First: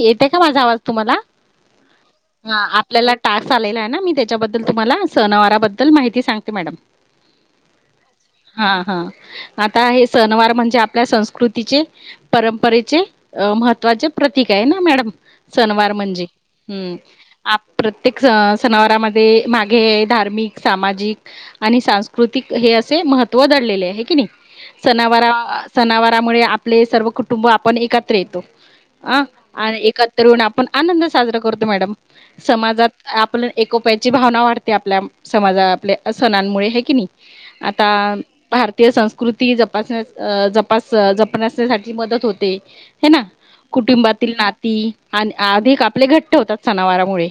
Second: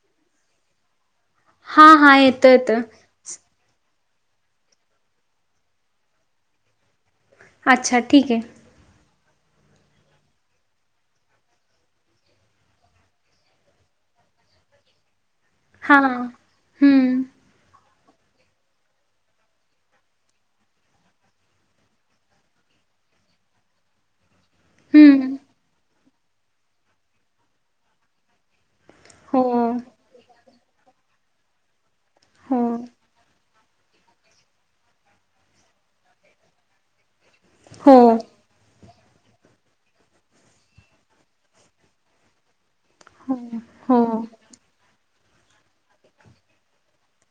येते का माझा आवाज तुम्हाला? हां, हां. येतं, ह येतं. आपल्याला टास्क आलेला आहे ना मी त्याच्याबद्दल तुम्हाला सनवारबद्दल माहिती सांगते मॅडम. अच्छा ठीक आहे. हा हा. आता हे सनवार म्हणजे आपल्या संस्कृतीचे, परंपरेचे, अ महत्त्वाचे प्रतीक आहे ना मॅडम सनवार म्हणजे हां. हम्. हं, आप प्रत्येक स -सनावरामध्ये मागे धार्मिक, सामाजिक आणि सांस्कृतिक हे असे महत्त्व दडलेले आहे की नाही? सनावरा हं. सनावरामुळे आपले सर्व कुटुंब आपण एकत्र येतो. अ हो, आणि एकतन आपण आनंद साजरा करतो मॅडम. हो, समाजात आपलं एकोप्याची भावना वाढते आपल्या समाजा- आपल्या सणांमुळे हे की नाही? आता हो, भार ते् संस्कृती जपासण्या जपास जपासण्यासाठी मदत होते हे ना. हो. हो, कुटुंबातील नाती आणि अधिक आपले घट्ट होतात सनावारमुळे.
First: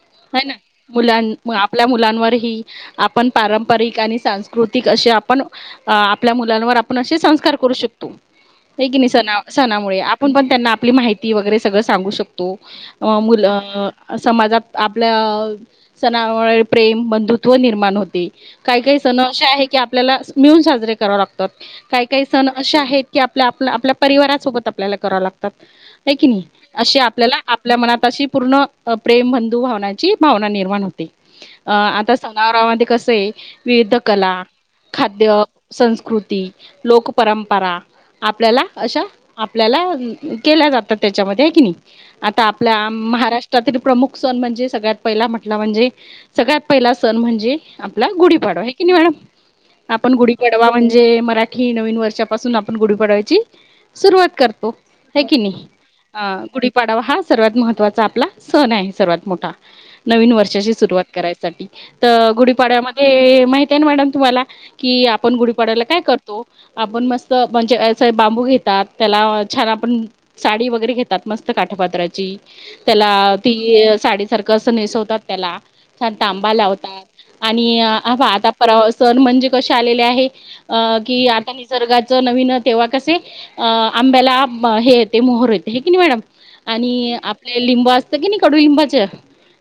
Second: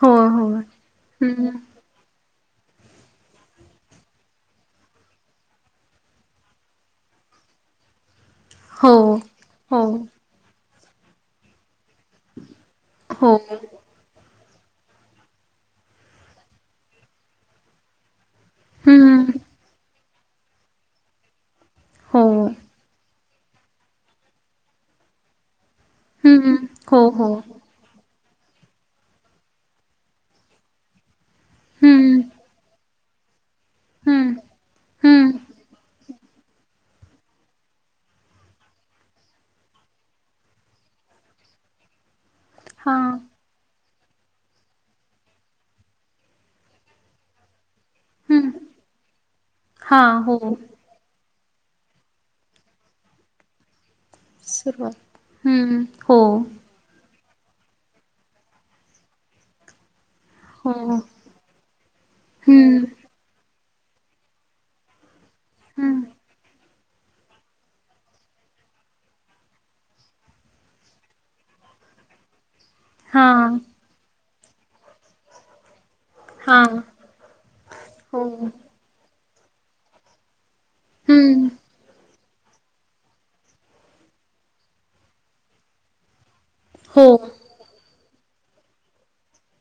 हो, ह ना हो. मुलांम आपण हं. आपल्या मुलांवरही आपण पारंपरिक आणि सांस्कृतिक असे आपण अ आपल्या मुलांवर आपण असे संस्कार करू शकतो. हे हो, की नाही स हो, -सणामुळे आपण पण त्यांना आपली माहिती वगैरे सगळं सांगू शकतो. तो अ हो. मुलं समाजात आपल्या सणामुळे प्रेम बंधुत्व निर्माण होते. काही काही सण हं. असे आहे की आपल्याला मिळून साजरे कराव लागतात. काही हो. काही सण असे आहेत. क आपल्या आप आपल्या परिवारासोबत आपल्याला करावं लागतात हे की नाही हं. हो, असे हो. आपल्याला आपल्या मनात अशी पूर्ण प्रेम बंधू भावनाची भावना निर्माण होते. अं आता हं, सणावरावा मध्ये कसं आहे विविध हं, कला, हं. खाद्य, संस्कृती. लोकपरंपरा आपल्याला अशा आपल्याला केल्या जातात त्याच्यामध्ये हे की नाही आता आपल्या हां, महाराष्ट्र प्रमुख सण म्हणजे सगळ्यात पहिला म्हटला म्हणजे सगळ्यात पहिला सण म्हणजे. हं. गुढीपाडवा की नाही मॅडम आपण हां, हो. गुढीपाडवा म्हणजे मराठी की नवीन वर्षापासून आपण गुढी पाडव्याची सुरुवात करतो. सुरुवात. कि नई हं. हो, हा. गुडी पाडवा हा सर्वात महत्त्वाचा आपला सण आहे सर्वात मोठा नवीन हो. वर्षाची सुरुवात करायचा तर गुढीपाडव्या हं, मध्ये माहित आहे ना मॅडम तुम्हाला? कि आपण गुढीपाडव्याला हं. काय करतो आपण मस्त म्हणजे अस बांबू घेतात. त्याला छान आपण साडी वगैरे घेतात मस्त काठापात्राची त्याला हां, ती साडी सारख कस नेसवतात त्याला छान ताबा हां. लावतात आणि हो. आता परवा सण म्हणजे कसे आलेले आहे अ की हं. आता निसर्गात च नवीन तेव्हा कसे अ आंब्याला हे येते मोहर येते की नाही मॅडम. हो. आणि आपले लिंब असत की नाही कडुलिंबाचे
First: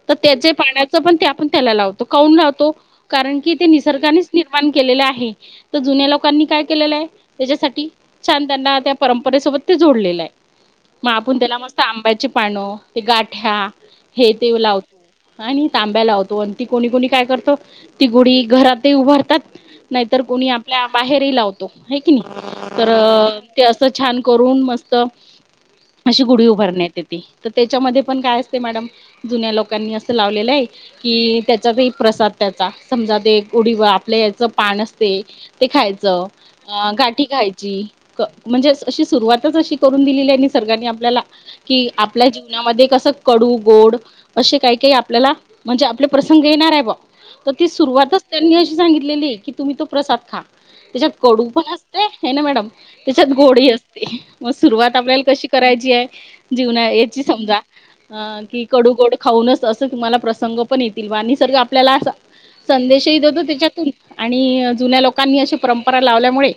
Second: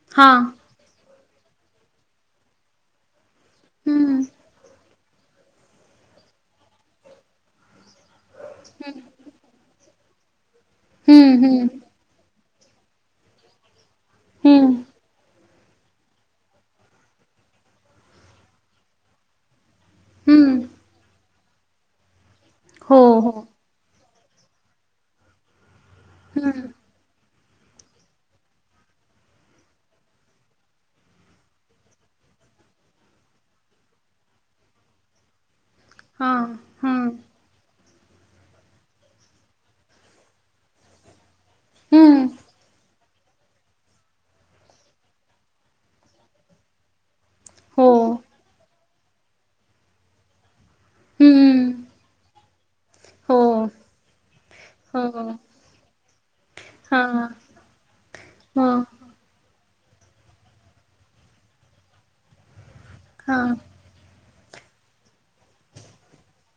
तर हां. त्याचे पाण्यात पण ते आपण त्याला लावतो. कौून लावतो? कारण की ते हं. निसर्गानेच निर्माण केलेलं आहे. तर जुन्या लोकांनी काय केलेलं आहे त्याच्यासाठी छान त्यांना त्या हम्म परंपरेसोबत ते जोडलेलं आहे मग आपण त्याला हम्म मस्त आंब्याची पान ते गाठ्या हे ते हम्म लाव आणि तांब्या लावतो. आणि ती कोणी कोणी काय करतो ती गुढी घरातही उभारतात. तर कोणी हम्म आपल्या बाहेरही लावतो. आहे की नाही. तर हो हो ते अस छान करून मस्त अशी गुढी हम्म उभारण्यात येते. तर त्याच्यामध्ये पण काय असते मॅडम जुन्या लोकांनी अस लावलेल आहे कि त्याचातही प्रसाद त्याचा. समजा ते गुडी आपल्या याच पान असते ते खायच. हा हा अ गाठी खायची. म्हणजे अस अशी सुरुवातच अशी करून दिलेली आहे निसर्गाने आपल्याला, की आपल्या हम्म जीवनामध्ये कस कडू गोड असे काही काही आपल्याला म्हणजे आपले प्रसंग येणार आहे बवा तर ती हो सुरुवातच त्यांनी अशी सांगितलेली आहे की तुम्ही तो प्रसाद खा. त्याच्यात कडू पण हम्म असते आहे ना मॅडम. त्याच्यात हो गोडही असते. ते मग सुरुवात आपल्याला हो कशी करायची आहे. जीवना हा याची समजा अ की हो कडूगोड खाऊनच अस तुम्हाला प्रसंग पण येतील निसर्ग आपल्याला अस संदेशही हा देतो त्याच्यातून. आणि जुन्या लोकांनी अशी परंपरा लावल्यामुळे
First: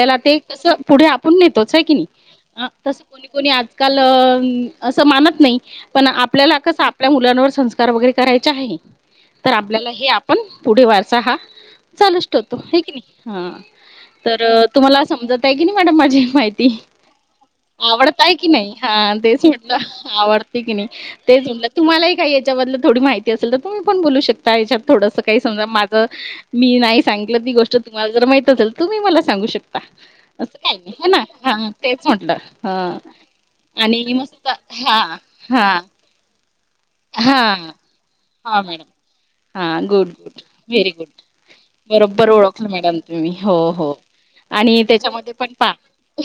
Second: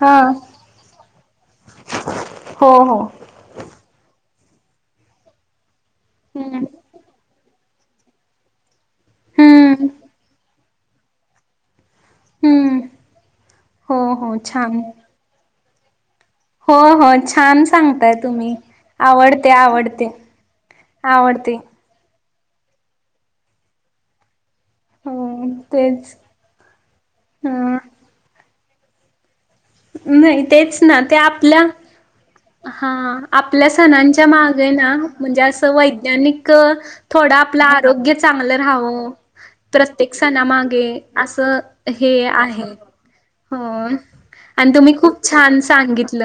हा ते कस पुढे आपण नेतोच आहे की नाही. हो हो कोणी कोणी आजकाल अस मानत नाही. पण आपल्याला हम्म कस आपल्या मुलावर संस्कार वगैरे करायचे आहे तर हम्म आपल्याला हे आपण पुढे वारसा हा चालू ठेवतो. हम्म आहे कि नाही. हम्म, हो हो तर छान तुम्हाला समजत आहे की नाही मॅडम माझी माहिती. हो हो छान सांगताय आवडताय की तुम्ही नाही. हा तेच आवडते म्हटल आवडते आवडते की नाही. तेच आवडते म्हटल. तुम्हालाही काही याच्याबद्दल थोडी माहिती असेल तर तुम्ही पण बोलू शकता याच्यात हो थोडस काही समजा माझ तेच मी नाही सांगितल ह ती गोष्ट तुम्हाला जर माहित असेल तुम्ही मला सांगू शकता. नाही असं काही तेच नाही ना हे त्या आपल्या हा तेच म्हटलं हा आपल्या आणि सणांच्या मस्त मागे ना हा म्हणजे अस हा वैज्ञानिक थोड हा आपल आरोग्य चांगल हा मॅडम राहाव हा गुड प्रत्येक गुड सणामागे व्हेरी गुड अस हे बरोबर आहे. ओळखलं मॅडम तुम्ही हो आणि तुम्ही खूप त्याच्यामध्ये पण छान पहा सांगितल.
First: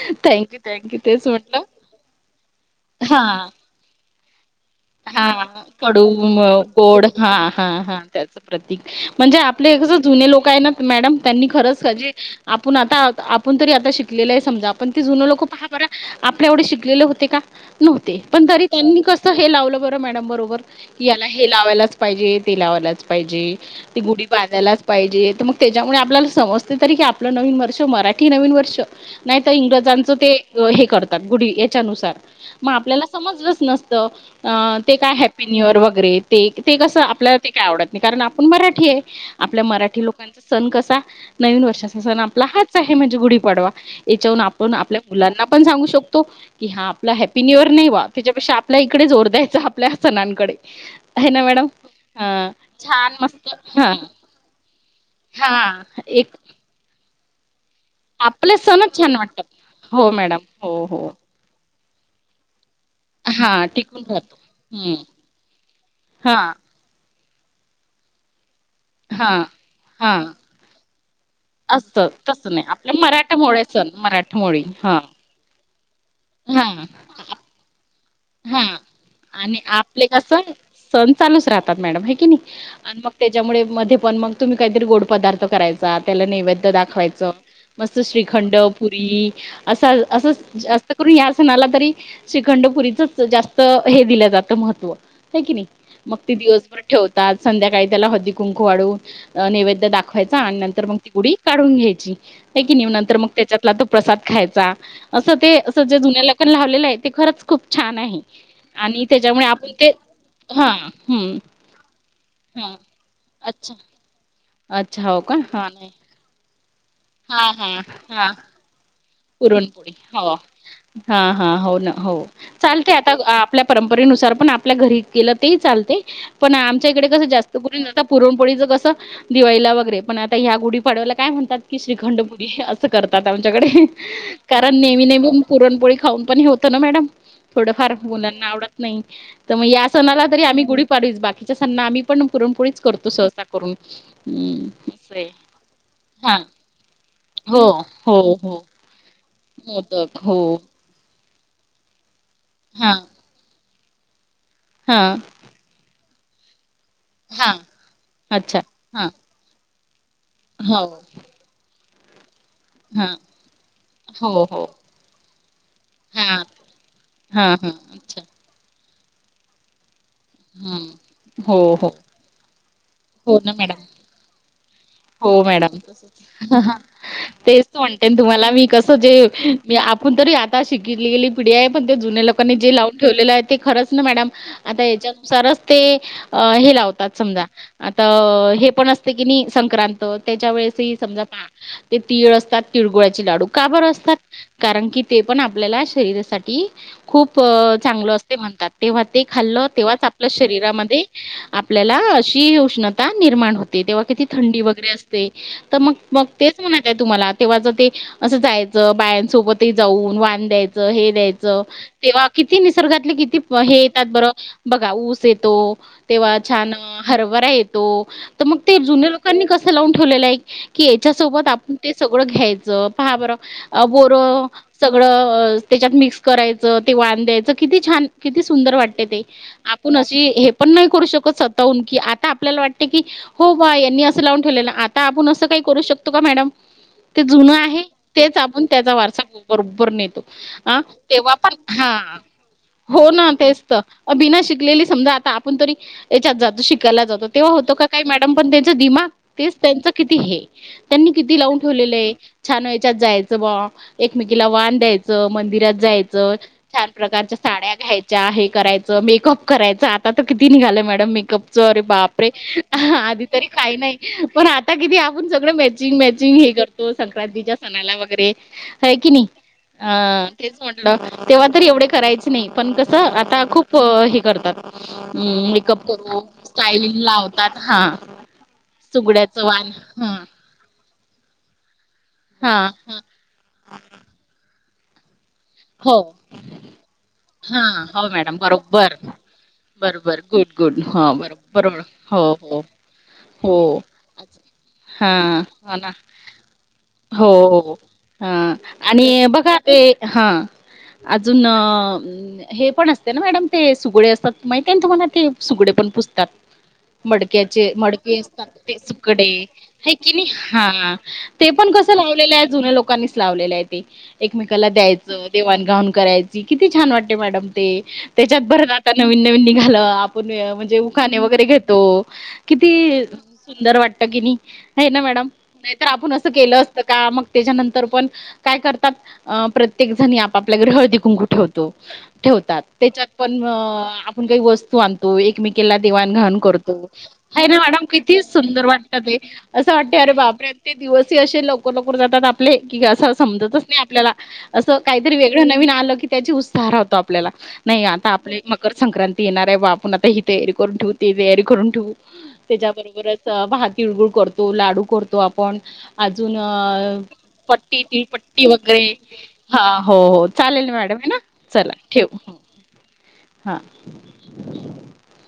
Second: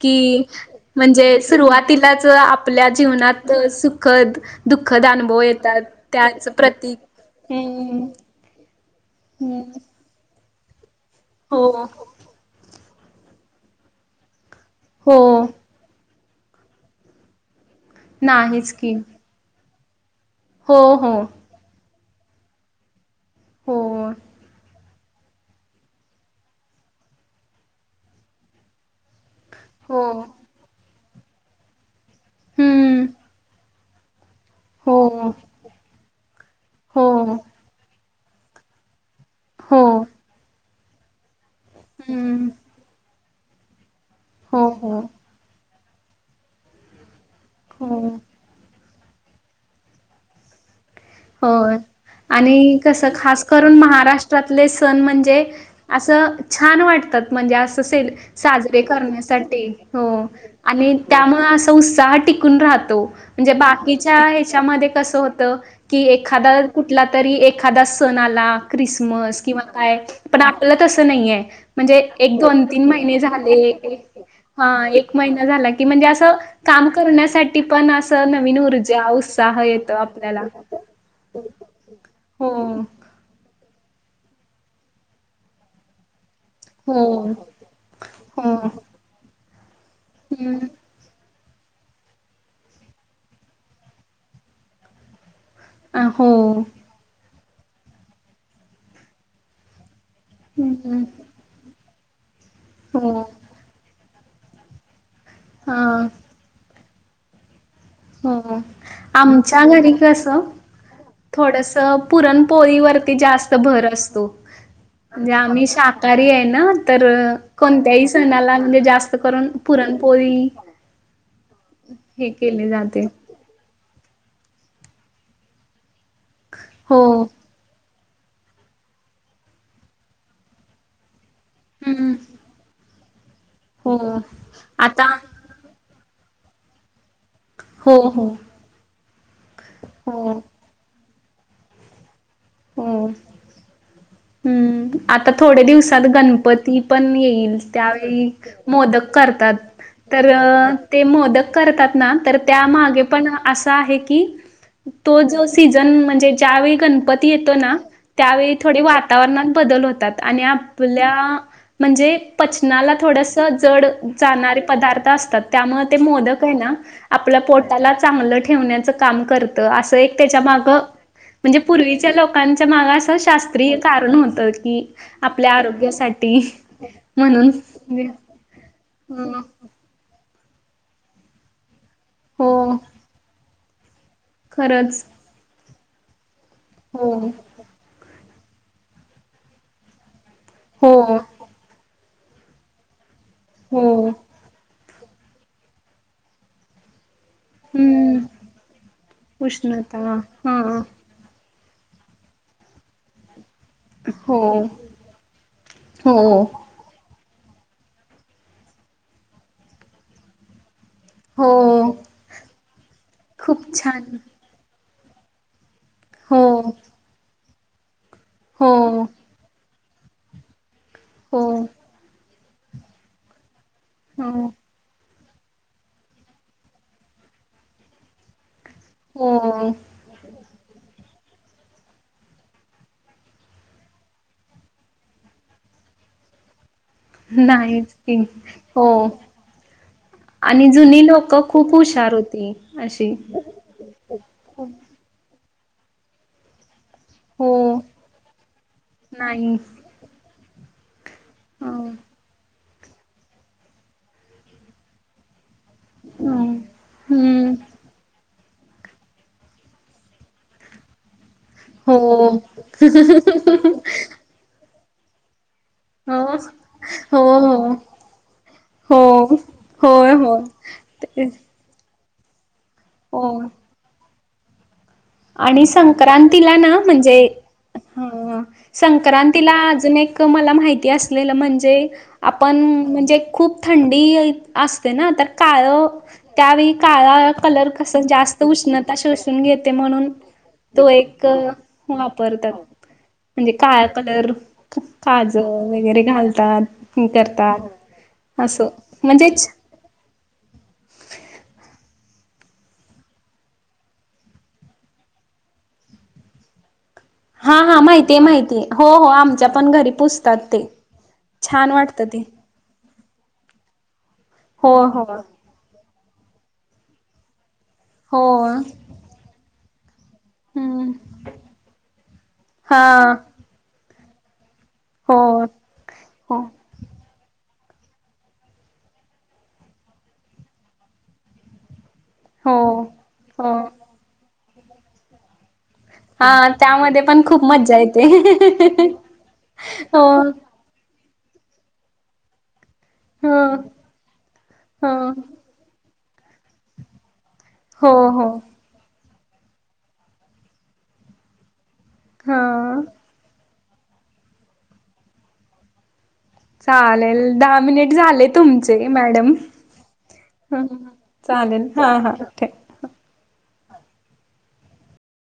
की थँक्यू थँक्यू तेच म्हणजे म्हटलं सुरुवातीलाच आप आपल्या हा जीवनात सुखद दुःखद हा अनुभव येतात कडू त्याच प्रतीक गोड हा हा हा हम्म त्याच प्रतीक म्हणजे आपले हम्म कस जुने लोक आहे ना मॅडम त्यांनी हो खरच जे आपुण आता आपण तरी आता शिकलेल आहे समजा. पण ते हो जुने लोक पहा बर आपल्या एवढे शिकलेले होते का? न्हवते. पण तरी नाहीच की त्यांनी कस हे लावल बर मॅडम बरोबर हो हो याला हे हे लावायलाच पाहिजे. ते लावायलाच पाहिजे. हो ते गुढी बांधायलाच पाहिजे. तर मग त्याच्यामुळे आपल्याला समजते तरी की आपल नवीन वर्ष मराठी नवीन वर्ष नाही तर हो इंग्रजांचं ते हे करतात गुढी याच्यानुसार. मग हम्म आपल्याला समजलच नसत. अ ते हो, काय हॅपी न्यू इयर वगैरे ते ते कस हो, आपल्याला ते काय आवडत नाही. कारण आपण मराठी आहे. आपल्या हो. मराठी लोकांचा सण कसा नवीन वर्षाचा सण आपला हं. हाच आहे. म्हणजे गुढीपाडवा. याच्याहून हो, आपण आपल्या हो, मुलांना पण सांगू शकतो की हा आपला हॅपी न्यू इयर नाही वा. हो. त्याच्यापेक्षा आपल्या इकडे जोर द्यायचा. आपल्या सणांकडे. आहे ना मॅडम. होय हा आणि कस छान खास मस्त करून हा महाराष्ट्रातले सण म्हणजे हा अस एक छान वाटतात. म्हणजे अस सेल आपले साजरे सणच छान वाटतात. करण्यासाठी. हो मॅडम हो आणि हो त्यामुळ अस तो उत्साह टिकून राहतो. हा म्हणजे टिकून बाकीच्या राहतो ह्याच्यामध्ये हम्म कस होत की हा एखाद तर कुठला तरी एखादा सण आला हा ख्रिसमस किंवा काय हा. पण आपल तस नाही आहे‌. म्हणजे असं एक तसं दोन नाही तीन आपल्या महिने मराठमोळे झाले सण की, मराठमोळी हा एक महिना झाला. की म्हणजे असं हा काम करण्यासाठी पण असं नवीन हा ऊर्जा आणि उत्साह येतो आपले कसं आपल्याला. सण चालूच राहतात मॅडम आहे की नाही, हो, आणि मग त्यांच्यामुळे मध्ये पण मग तुम्ही काहीतरी गोड पदार्थ करायचा त्याला नैवेद त हो, हो, दाखवायचं मस्त श्रीखंड हं, पुरी असं असंच जा तत्पूर्वी या सणाला तरी श्रीखंडपुरीचच जास्त हे दिलं जातं महत्त्व, होय कि नाही? आ, मग हो, ते दिवसभर ठेवतात संध्याकाळी त्याला हळदी कुंकू वाढवून नैवेद्य दाख खायचा आणि नंतर मग हं, ती गुढी काढून घ्यायची आहे की नाही हो, नंतर मग त्याच्या आपला तो प्रसाद खायचा असं ते असं जे हां, जुन्याला पण लावलेलं आहे ते खरंच खूप छान आहे हा हा, आणि त्याच्यामुळे आमच्या आपण ते घरी कसं हा हम्म थोडसं हा पुरणपोळीवरती जास्त अच्छा भर असतो. अच्छा! हो का, हा नाही कार्य आहे ना तर हा हा कोणत्याही हा सणाला म्हणजे जास्त पुरणपोळी, हो हा हा हो ना, हो हे केली चालते जाते. आता आपल्या परंपरेनुसा तर पण आपल्या घरी केलं ते चालतंय पण आमच्या हो, इकडे कसं जास् तोपर्यत पुरणपोळीच कसं दिवाळी वगैरे पण ह्या गुढीपाडव्याला काय म्हणतात की हं, श्रीखंड पुरी असं करतात आमच्याकडे, हो. कारण नेहमी आता नेहमी पुरणपोळी खाऊ पण हे होतं ना मॅडम, थोडंफार हो, हो, मुलांना आवड नाही तर मग या सणाला हो, तरी आम्ही गुढीपाडवीच बाकीच्या सणांना आम्ही पण पुरणपोळीच करतो हो. सहसा करून ह हम्म, असय, आता थोड्या दिवसात हा गणपती पण येईल हो हो त्यावेळी हो मोदक करतात मोदक तर हो ते मोदक करतात ना तर हा त्यामागे पण असा आहे की हा तो जो सीझन म्हणजे ज्यावेळी गणपती हा येतो ना त्यावेळी अच्छा थोडे हा वातावरणात बदल होतात. आणि हो आपल्या म्हणजे पचनाला हा थोडसं जड हो जाणारे हो पदार्थ असतात त्यामुळे ते हा मोदक आहे ना आपलं हा हा पोटालाच अच्छा चांगल ठेवण्याचं काम करत असं एक त्याच्या माग हम्म म्हणजे हो हो पूर्वी लोकांच्या माग असं हो ना शास्त्रीय मॅडम कारण होतं की, हो आपल्या मॅडम, आरोग्यासाठी म्हणून तेच म्हणते तुम्हाला मी कसं जे हम्म मी आपूण तरी आता शिकलेली पिढी आहे पण ते जुन्या हो लोकांनी जे लावून ठेवलेलं आहे ते खरंच ना मॅडम आता खरंच हेच्या नुसारच ते अ हे हो लावतात समजा आता हे पण असते की नाही संक्रांत त्याच्या हो वेळेसही समजाहा ते तीळ असतात तिळगुळाचे लाडू का हो बरं असतात? कारण कि ते पण आपल्याला शरीरासाठी खूप चांगलं हम्म असते म्हणतात तेव्हा ते खाल्लं उष्णता तेव्हाच आपल्या हा शरीरामध्ये आपल्याला अशी उष्णता निर्माण होते. तेव्हा किती हो थंडी वगैरे असते. तर मग मग हो तेच म्हणायचं आहे तुम्हाला तेव्हांच ते, असं जायचं बायांसोबत जाऊन वान द्यायचं हे द्यायच, हो तेव्हा किती निसर्गातले किती खूप हे येतात छान बरं बघा ऊस येतो. तेव्हा हो छान हरभरा येतो तर मग हो ते जुन्या लोकांनी कसं लावून ठेवलेलं आहे? की यांच्यासोबत हो आपण ते सगळं घ्यायचं पहा बरं बोर, हो सगळं त्याच्यात मिक्स करायचं ते वान द्यायचं किती छान किती सुंदर वाटतं. ते, ते, आ हो पण अशी हे पण नाही करू शकत स्वतःहून की आता आपल्याला वाटते की हो बा यांनी लावून ठेवले, आता आपण असं काही करू शकतो का मॅडम? ते जुनं आहे नाहीच की तेच आपण हो त्याचा वारसा बरोबर नेतो आणि अ जुनी लोक तेव्हा पण खूप हा हुशार होती हो अशी ना तेच तर बिना शिकलेली समजा आता आपण तरी याच्यात जातो शिकायला जातो. तेव्हा हो होतो का काय मॅडम पण त्यांच दिमाग तेच नाही त्यांच किती हे त्यांनी किती लावून ठेवलेलं ह आहे छान याच्यात जायचं बा एकमेकीला वान द्यायचं मंदिरात जायचं हम्म छान प्रकारच्या हम्म साड्या घ्यायच्या आहे कराय मेकअप करायचं आता तर किती निघालंय मॅडम मेकअप चोरे हो बापरे आधी तरी काही नाही पण आता किती आपण सगळे म मॅचिंग, हो मॅचिंग हे करतो हो संक्रांतीच्या हो सणाला वगैरे हाय कि हो नाही. हा होय होय तेच म्हटलं ते तेव्हा तर एवढे करायचे. पण कस आता हो खूप हे करतात. हम्म, आणि मेकअप करू संक्रांतीला ना स्टाईलिंग म्हणजे लावतात हा. हं, सुगड्याचं संक्रांतीला वाण अजून हा एक मला माहिती असलेलं म्हणजे हा आपण हा म्हणजे खूप थंडी असते ना तर काळं हो त्यावेळी काळा हा कलर कस हो मॅडम जास्त बरोबर उष्णता शसून घेत म्हणून बरोबर गुड गुड तो हा एक बरोबर बरोबर हो वापरतात. हो म्हणजे हो काय कलर हा काज हो ना वगैरे घालतात हो करतात. हो हा असं आणि म्हणजेच बघा ते हा अजून हे पण असते ना मॅडम ते सुगडे असतात माहिती आहे तुम्हाला ते सुगडे पण पुजतात? हा मडक्याचे हा मडके माहितीये असतात माहितीये ते हो हो सुकडे आमच्या पण घरी हाय कि नाही पुजतात ते हा. ते पण छान कसं वाटतं ते लावलेलं आहे जुन्या लोकांनीच लावलेलं आहे ते एकमेकाला हो द्यायचं हो देवाणगाऊन करायची किती छान वाटते मॅडम ते हो त्याच्यात भर आता नवीन, नवीन निघालं म्हणजे हम्म उखाने वगैरे घेतो हा किती सुंदर वाटत कि नाही. हाय ना हो मॅडम नाही तर आपण असं हो केलं का मग त्याच्यानंतर पण काय करतात प्रत्य प्रत्येक जणी आप आपल्या घरी हळदी, कुंकू ठेवतो हो ठेवतात त्याच्यात पण हो आपण काही वस्तू आणतो एकमेकी केला देवाण हा घावान करतो त्यामध्ये पण खूप आहे ना मज्जा मॅडम येते किती सुंदर वाटत ते असं वाटते हो अरे बापरे ते दिवसी असे लवकर, लवकर जातात आपले कि असं हो समजतच नाही आपल्याला असं हो काहीतरी वेगळं नवीन आलं की त्याची उत्साहतो आपल्याला नाही हो आता हो आपली मकर संक्रांती येणार आहे बा आपण आता ही तयारी करून ठेवू, ती तयारी करून ठेवू हा त्याच्याबरोबरच भात तिळगुळ करतो, लाडू करतो आपण अजून चालेल दहा पट्टी मिनिट झाले तिळपट्टी तुमचे वगैरे मॅडम हा हो हो हं, चालेल मॅडम आहे ना चालेल चला हा हा ठेवु ठेव हा...